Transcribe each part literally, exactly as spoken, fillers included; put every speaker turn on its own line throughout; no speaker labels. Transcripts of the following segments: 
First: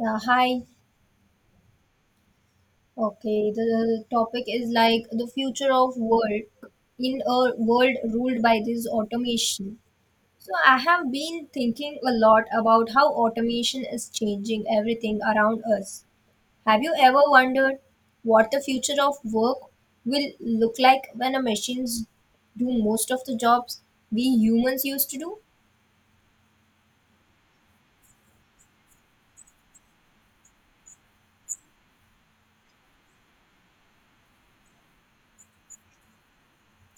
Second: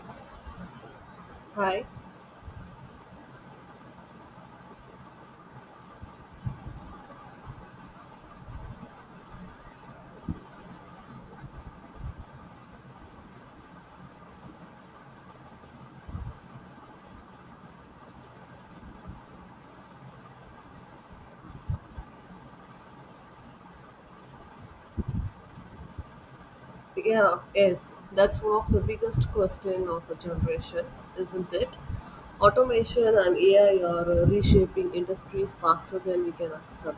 Yeah, hi.
Hi.
Okay, the topic is like the future of work in a world ruled by this automation. So I have been thinking a lot about how automation is changing everything around us. Have you ever wondered what the future of work will look like when the machines do most of the jobs we humans used to do?
Yeah, yes. That's one of the biggest question of a generation, isn't it? Automation and A I are uh, reshaping industries faster than we can accept.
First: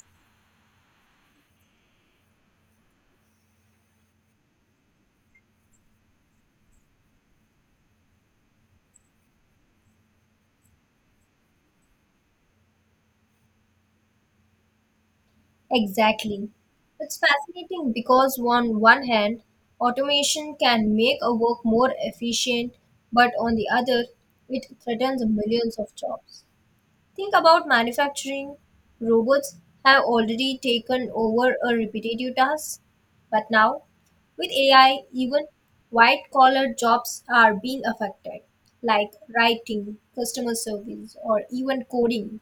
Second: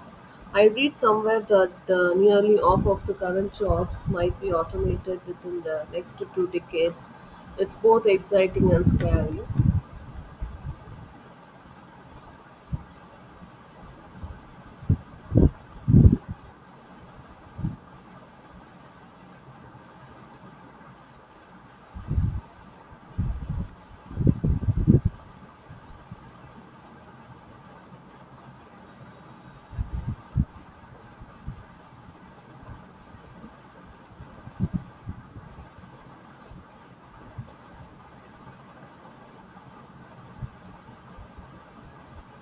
I read somewhere that uh, nearly half of the current jobs might be automated within the next two decades. It's both exciting and scary.
Exactly. It's fascinating because, on one hand, automation can make a work more efficient, but on the other, it threatens millions of jobs. Think about manufacturing. Robots have already taken over a repetitive task, but now, with A I, even white collar jobs are being affected, like writing, customer service, or even coding.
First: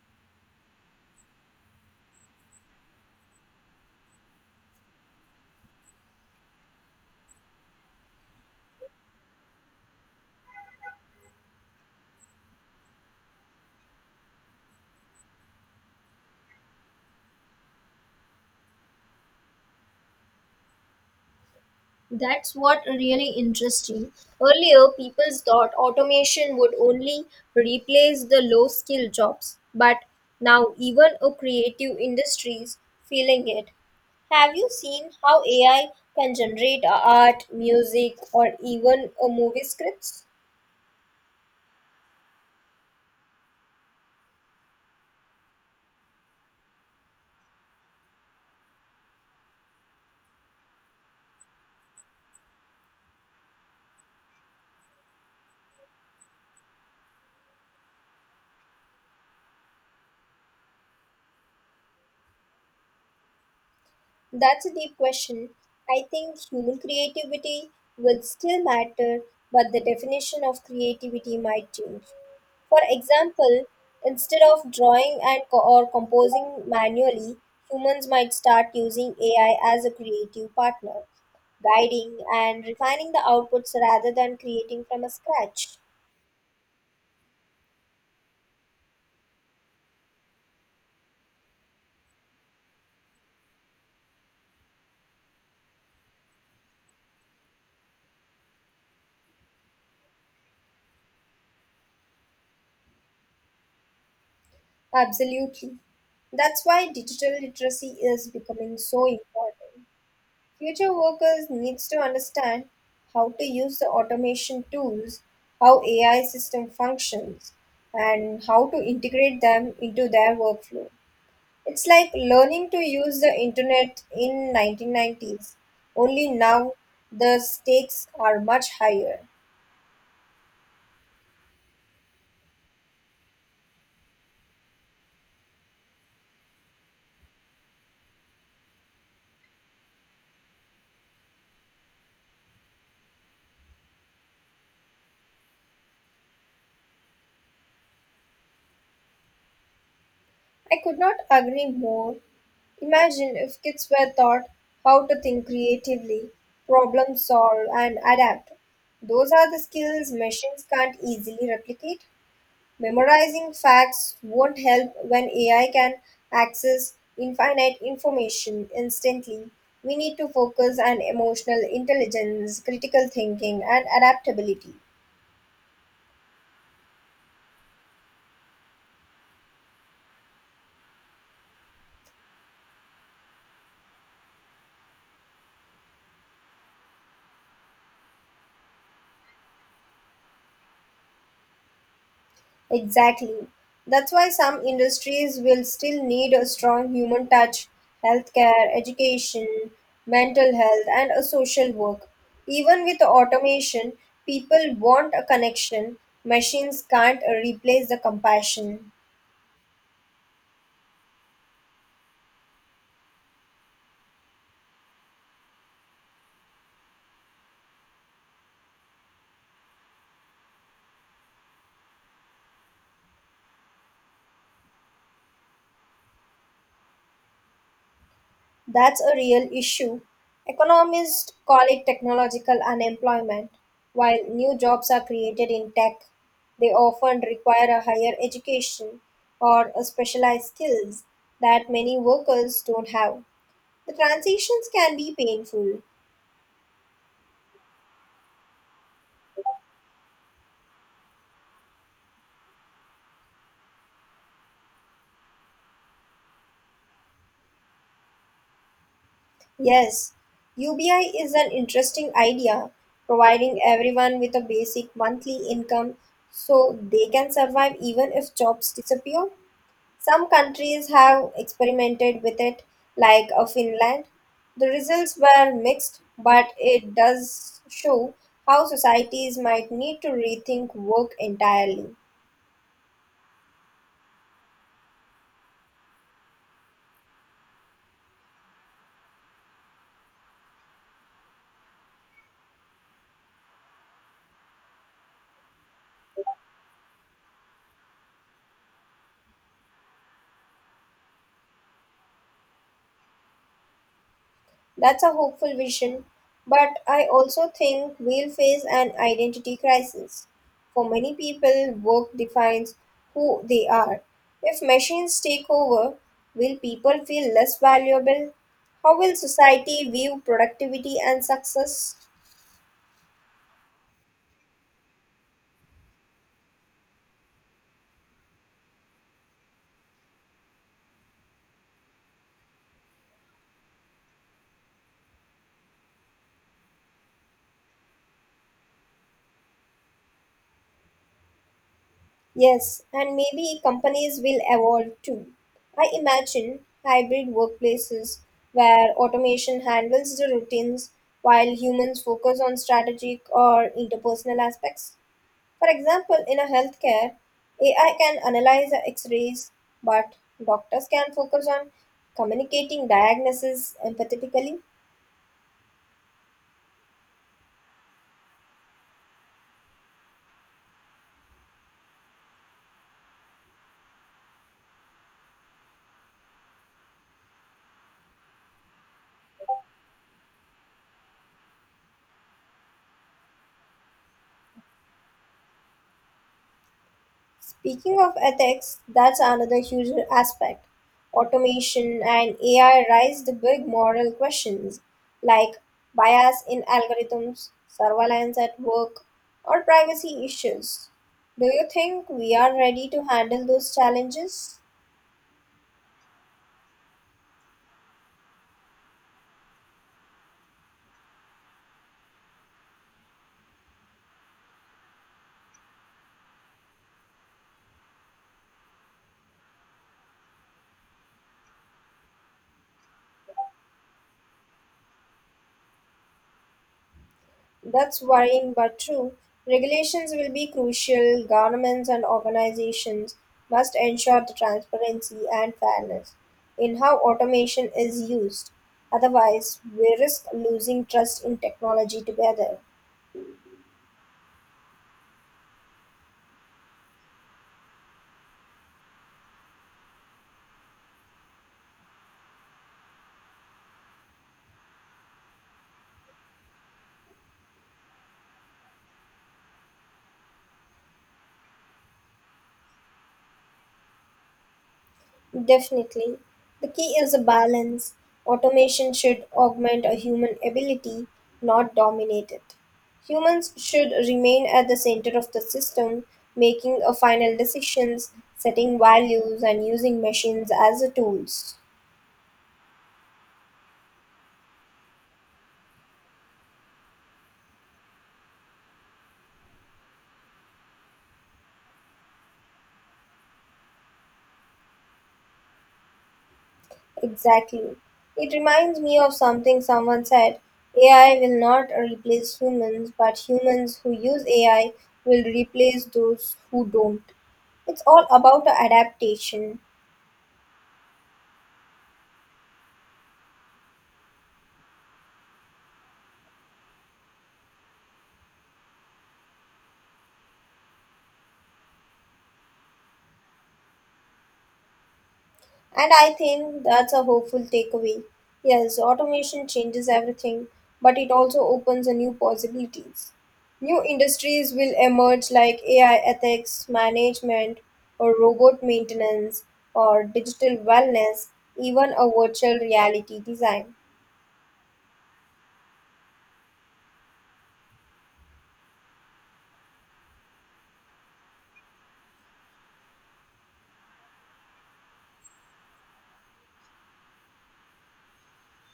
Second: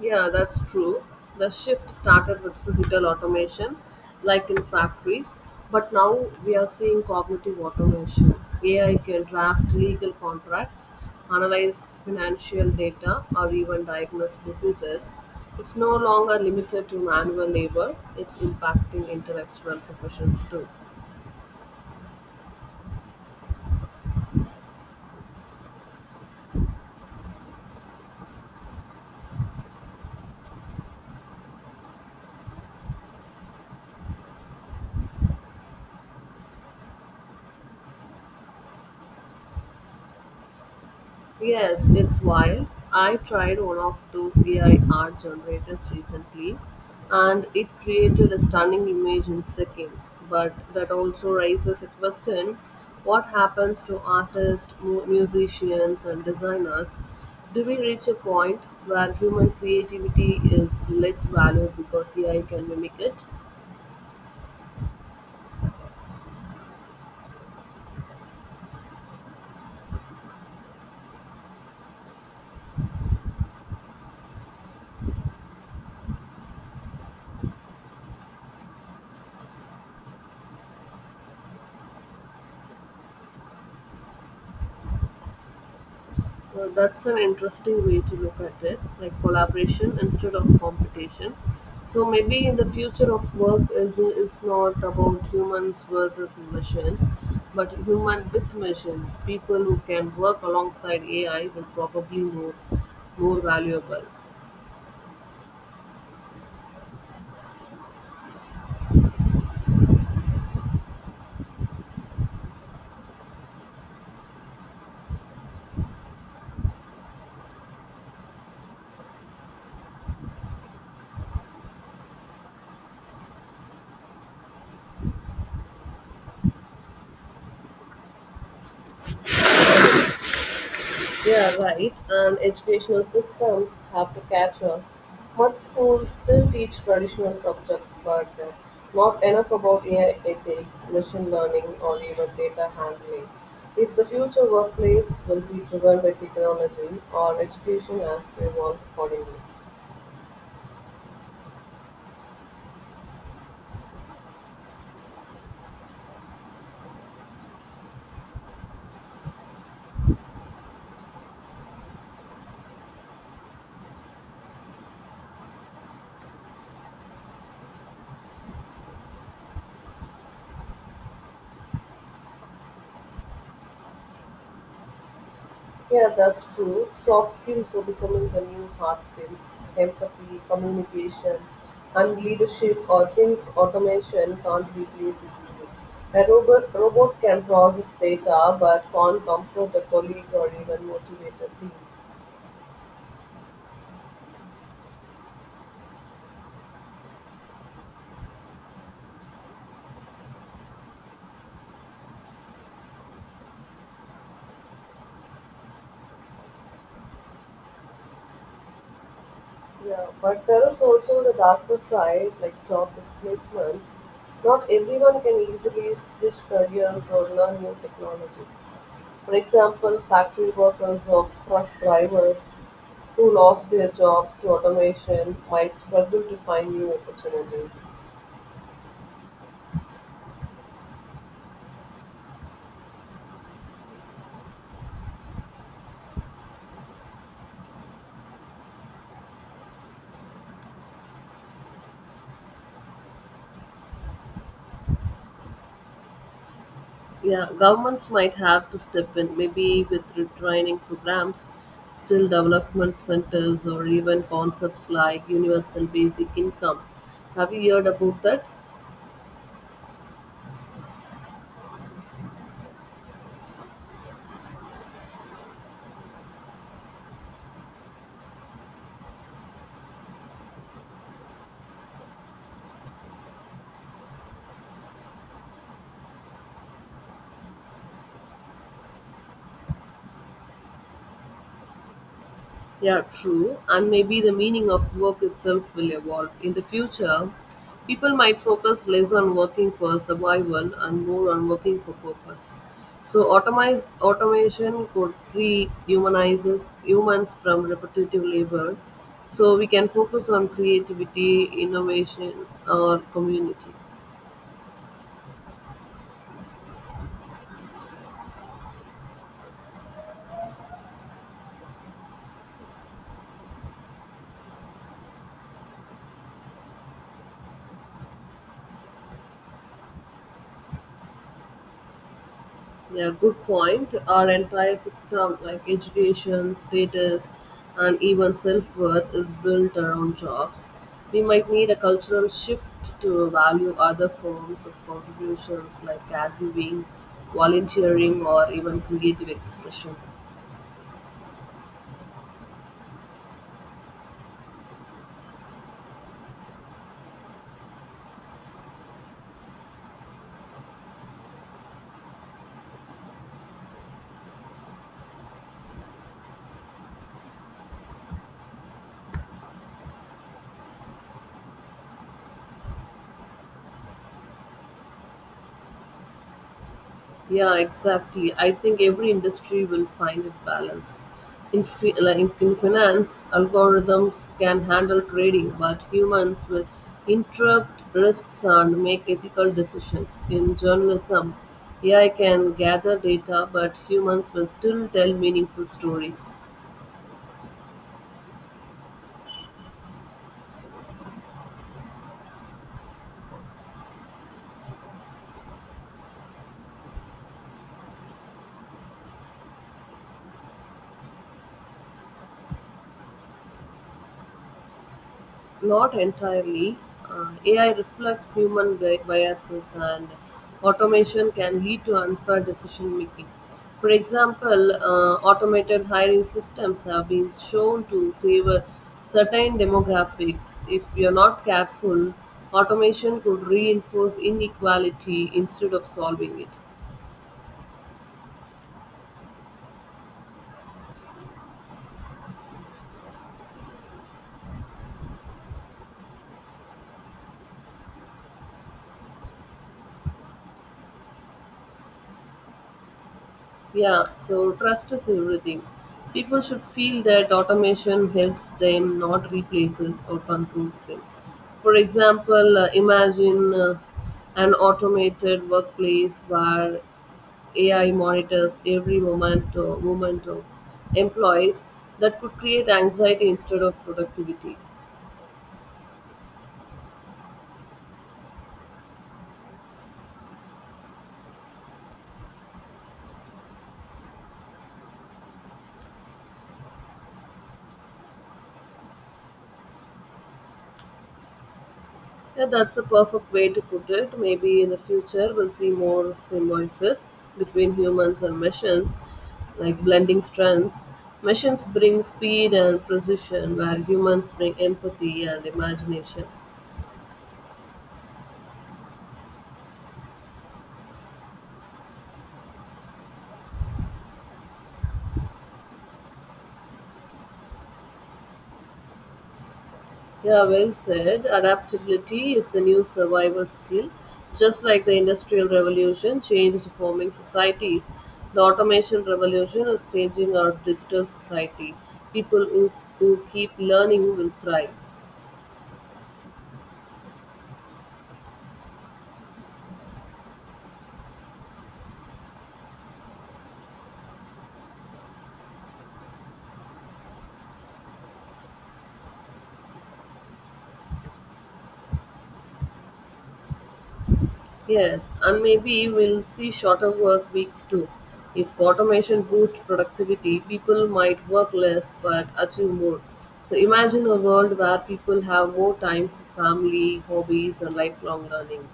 Yeah, that's true. The shift started with physical automation, like in factories, but now we are seeing cognitive automation. A I can draft legal contracts, analyze financial data, or even diagnose diseases. It's no longer limited to manual labor, it's impacting intellectual professions too.
That's what really interesting. Earlier, people thought automation would only replace the low skill jobs, but now even a creative industries feeling it. Have you seen how A I can generate art, music, or even a movie scripts?
Yes, it's wild. I tried one of those A I art generators recently and it created a stunning image in seconds. But that also raises a question, what happens to artists, mu- musicians, and designers? Do we reach a point where human creativity is less valued because A I can mimic it?
That's a deep question. I think human creativity will still matter, but the definition of creativity might change. For example, instead of drawing and co- or composing manually, humans might start using A I as a creative partner, guiding and refining the outputs rather than creating from a scratch.
Well, that's an interesting way to look at it, like collaboration instead of competition. So maybe in the future of work is is not about humans versus machines, but human with machines. People who can work alongside A I will probably more more valuable.
Absolutely. That's why digital literacy is becoming so important. Future workers needs to understand how to use the automation tools, how A I system functions, and how to integrate them into their workflow. It's like learning to use the internet in nineteen nineties. Only now the stakes are much higher.
Yeah, right. And educational systems have to catch up. Much schools still teach traditional subjects, but uh, not enough about A I ethics, machine learning, or even data handling. If the future workplace will be driven by technology, our education has to evolve accordingly.
I could not agree more. Imagine if kids were taught how to think creatively, problem solve, and adapt. Those are the skills machines can't easily replicate. Memorizing facts won't help when A I can access infinite information instantly. We need to focus on emotional intelligence, critical thinking, and adaptability.
Yeah, that's true. Soft skills are becoming the new hard skills. Empathy, communication, and leadership are things automation can't replace easily. A robot, robot can process data but can't comfort a colleague or even motivate a team.
Exactly. That's why some industries will still need a strong human touch, healthcare, education, mental health, and a social work. Even with automation, people want a connection. Machines can't replace the compassion.
Yeah, but there is also the darker side, like job displacement. Not everyone can easily switch careers or learn new technologies. For example, factory workers or truck drivers who lost their jobs to automation might struggle to find new opportunities.
That's a real issue. Economists call it technological unemployment. While new jobs are created in tech, they often require a higher education or a specialized skills that many workers don't have. The transitions can be painful.
Yeah, governments might have to step in, maybe with retraining programs, still development centers, or even concepts like universal basic income. Have you heard about that?
Yes, U B I is an interesting idea, providing everyone with a basic monthly income so they can survive even if jobs disappear. Some countries have experimented with it, like uh, Finland. The results were mixed, but it does show how societies might need to rethink work entirely.
Yeah, true. And maybe the meaning of work itself will evolve. In the future, people might focus less on working for survival and more on working for purpose. So automize, automation could free humanizes humans from repetitive labor. So we can focus on creativity, innovation, or community.
That's a hopeful vision, but I also think we'll face an identity crisis. For many people, work defines who they are. If machines take over, will people feel less valuable? How will society view productivity and success?
Yeah, good point. Our entire system, like education, status, and even self worth, is built around jobs. We might need a cultural shift to value other forms of contributions like caregiving, volunteering, or even creative expression.
Yes, and maybe companies will evolve too. I imagine hybrid workplaces where automation handles the routines while humans focus on strategic or interpersonal aspects. For example, in a healthcare, A I can analyze the x-rays, but doctors can focus on communicating diagnosis empathetically.
Yeah, exactly. I think every industry will find a balance. In, fi- like in in finance, algorithms can handle trading, but humans will interrupt risks and make ethical decisions. In journalism, A I can gather data, but humans will still tell meaningful stories.
Speaking of ethics, that's another huge aspect. Automation and A I raise the big moral questions like bias in algorithms, surveillance at work, or privacy issues. Do you think we are ready to handle those challenges?
Not entirely. Uh, A I reflects human bi- biases, and automation can lead to unfair decision making. For example, uh, automated hiring systems have been shown to favor certain demographics. If you're not careful, automation could reinforce inequality instead of solving it.
That's worrying but true. Regulations will be crucial. Governments and organizations must ensure the transparency and fairness in how automation is used. Otherwise, we risk losing trust in technology together.
Yeah, so trust is everything. People should feel that automation helps them, not replaces or controls them. For example, uh, imagine uh, an automated workplace where A I monitors every moment, uh, movement of employees that could create anxiety instead of productivity.
Definitely. The key is a balance. Automation should augment a human ability, not dominate it. Humans should remain at the center of the system, making a final decisions, setting values, and using machines as a tools.
Yeah, that's a perfect way to put it. Maybe in the future we'll see more symbiosis between humans and machines, like blending strengths. Machines bring speed and precision, where humans bring empathy and imagination.
Exactly. It reminds me of something someone said, A I will not replace humans, but humans who use A I will replace those who don't. It's all about adaptation.
Yeah, well said. Adaptability is the new survival skill. Just like the Industrial Revolution changed forming societies, the Automation Revolution is changing our digital society. People who, who keep learning will thrive.
And I think that's a hopeful takeaway. Yes, automation changes everything, but it also opens a new possibilities. New industries will emerge like A I ethics, management, or robot maintenance, or digital wellness, even a virtual reality design.
Yes, and maybe we'll see shorter work weeks too. If automation boosts productivity, people might work less but achieve more. So imagine a world where people have more time for family, hobbies, and lifelong learning.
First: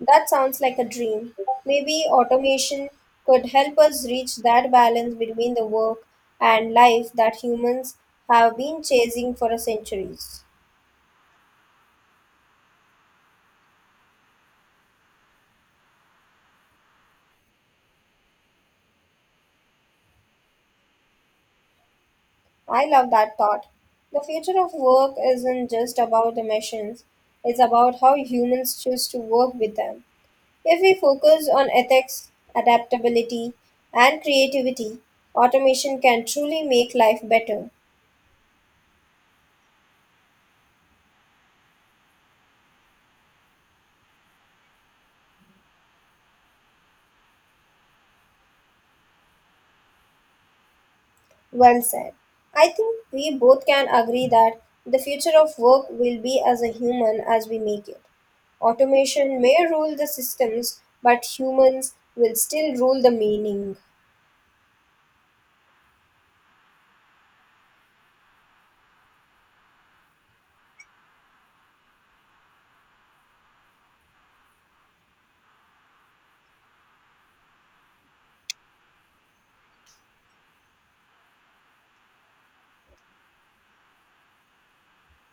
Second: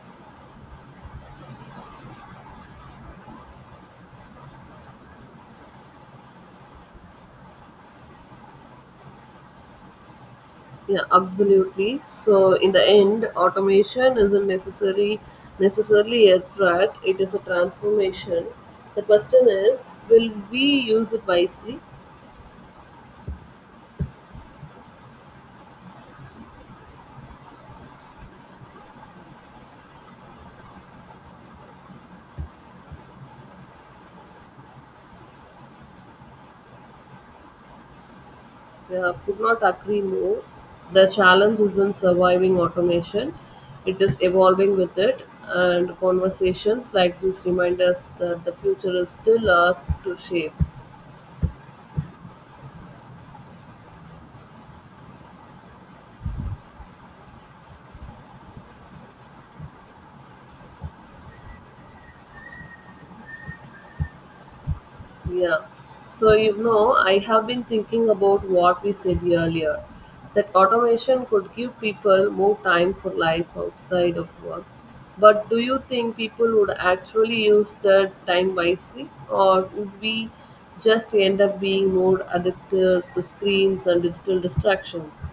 That sounds like a dream. Maybe automation could help us reach that balance between the work and life that humans have been chasing for centuries.
Yeah, absolutely. So in the end, automation isn't necessary necessarily a threat, it is a transformation. The question is, will we use it wisely?
I love that thought. The future of work isn't just about the machines, it's about how humans choose to work with them. If we focus on ethics, adaptability, and creativity, automation can truly make life better.
Yeah, could not agree more. The challenge isn't surviving automation, it is evolving with it. And conversations like this remind us that the future is still us to shape.
Well said. I think we both can agree that the future of work will be as a human as we make it. Automation may rule the systems, but humans will still rule the meaning.
Yeah. So, you know, I have been thinking about what we said earlier that automation could give people more time for life outside of work. But do you think people would actually use that time wisely, or would we just end up being more addicted to screens and digital distractions?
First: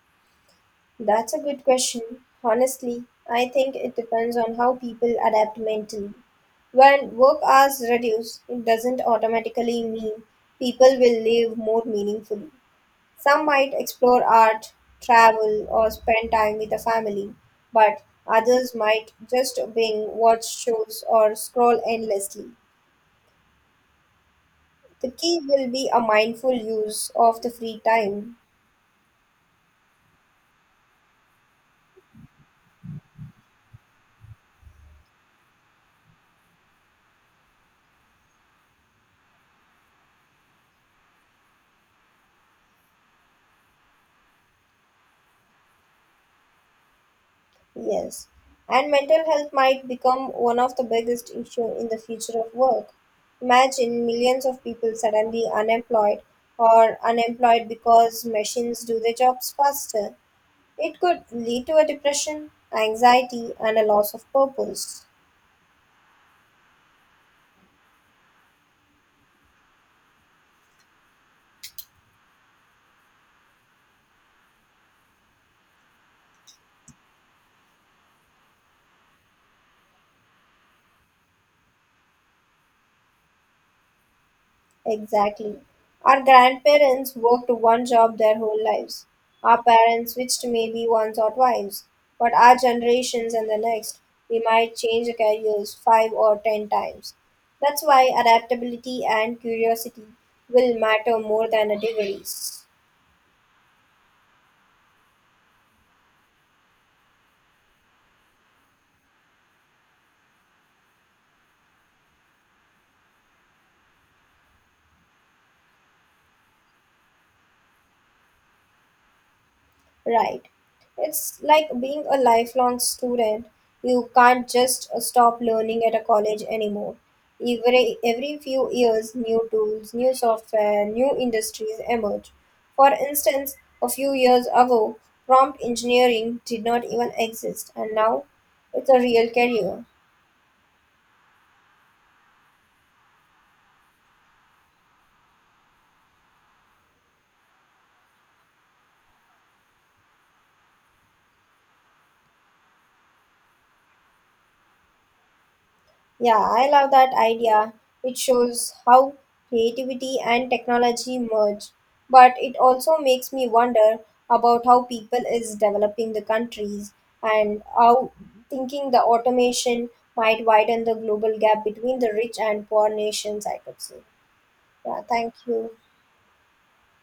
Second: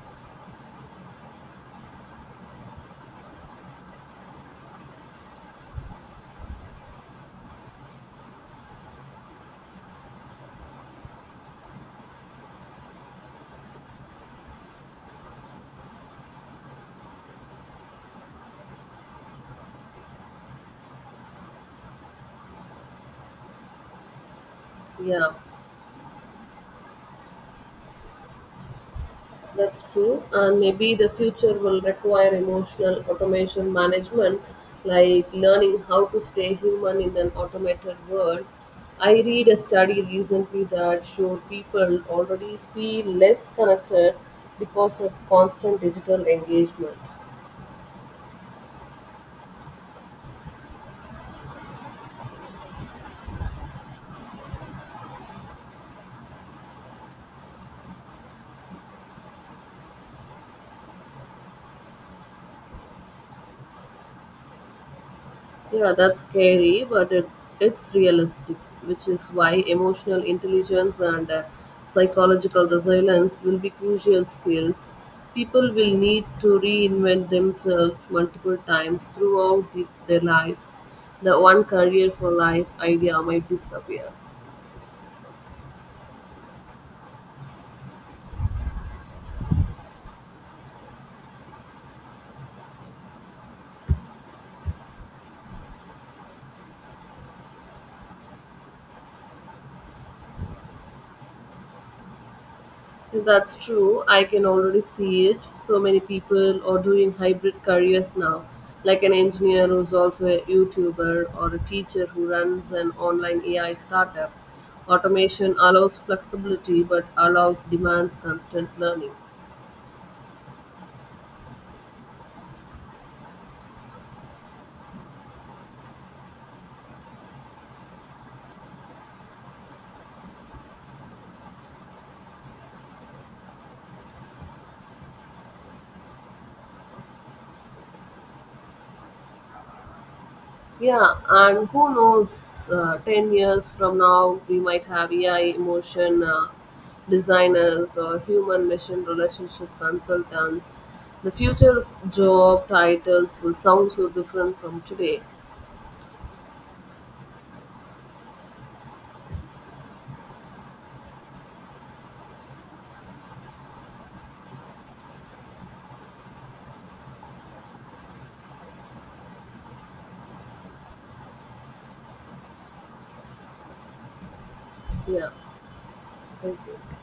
That's a good question. Honestly, I think it depends on how people adapt mentally. When work hours reduce, it doesn't automatically mean people will live more meaningfully. Some might explore art, travel, or spend time with a family, but others might just binge, watch shows, or scroll endlessly. The
Yeah.
key will be a mindful use of the free time.
That's true. And maybe the future will require emotional automation management, like learning how to stay human in an automated world. I read a study recently that showed people already feel less connected because of constant digital engagement.
Yes. And mental health might become one of the biggest issue in the future of work. Imagine millions of people suddenly unemployed or unemployed because machines do their jobs faster. It could lead to a depression, anxiety, and a loss of purpose.
Yeah, that's scary, but it, it's realistic, which is why emotional intelligence and uh, psychological resilience will be crucial skills. People will need to reinvent themselves multiple times throughout the, their lives. The one career for life idea might disappear.
Exactly. Our grandparents worked one job their whole lives. Our parents switched maybe once or twice, but our generations and the next, we might change careers five or ten times. That's why adaptability and curiosity will matter more than a degrees.
That's true. I can already see it. So many people are doing hybrid careers now, like an engineer who's also a YouTuber or a teacher who runs an online A I startup. Automation allows flexibility but allows demands constant learning.
Right. It's like being a lifelong student. You can't just uh, stop learning at a college anymore. Every, every few years, new tools, new software, new industries emerge. For instance, a few years ago, prompt engineering did not even exist, and now it's a real career.
Yeah, and who knows, uh, ten years from now, we might have A I emotion uh, designers or human machine relationship consultants. The future job titles will sound so different from today.
Yeah, I love that idea. It shows how creativity and technology merge. But it also makes me wonder about how people is developing the countries and how thinking the automation might widen the global gap between the rich and poor nations, I could say. Yeah,
Yeah,
thank you.
thank you.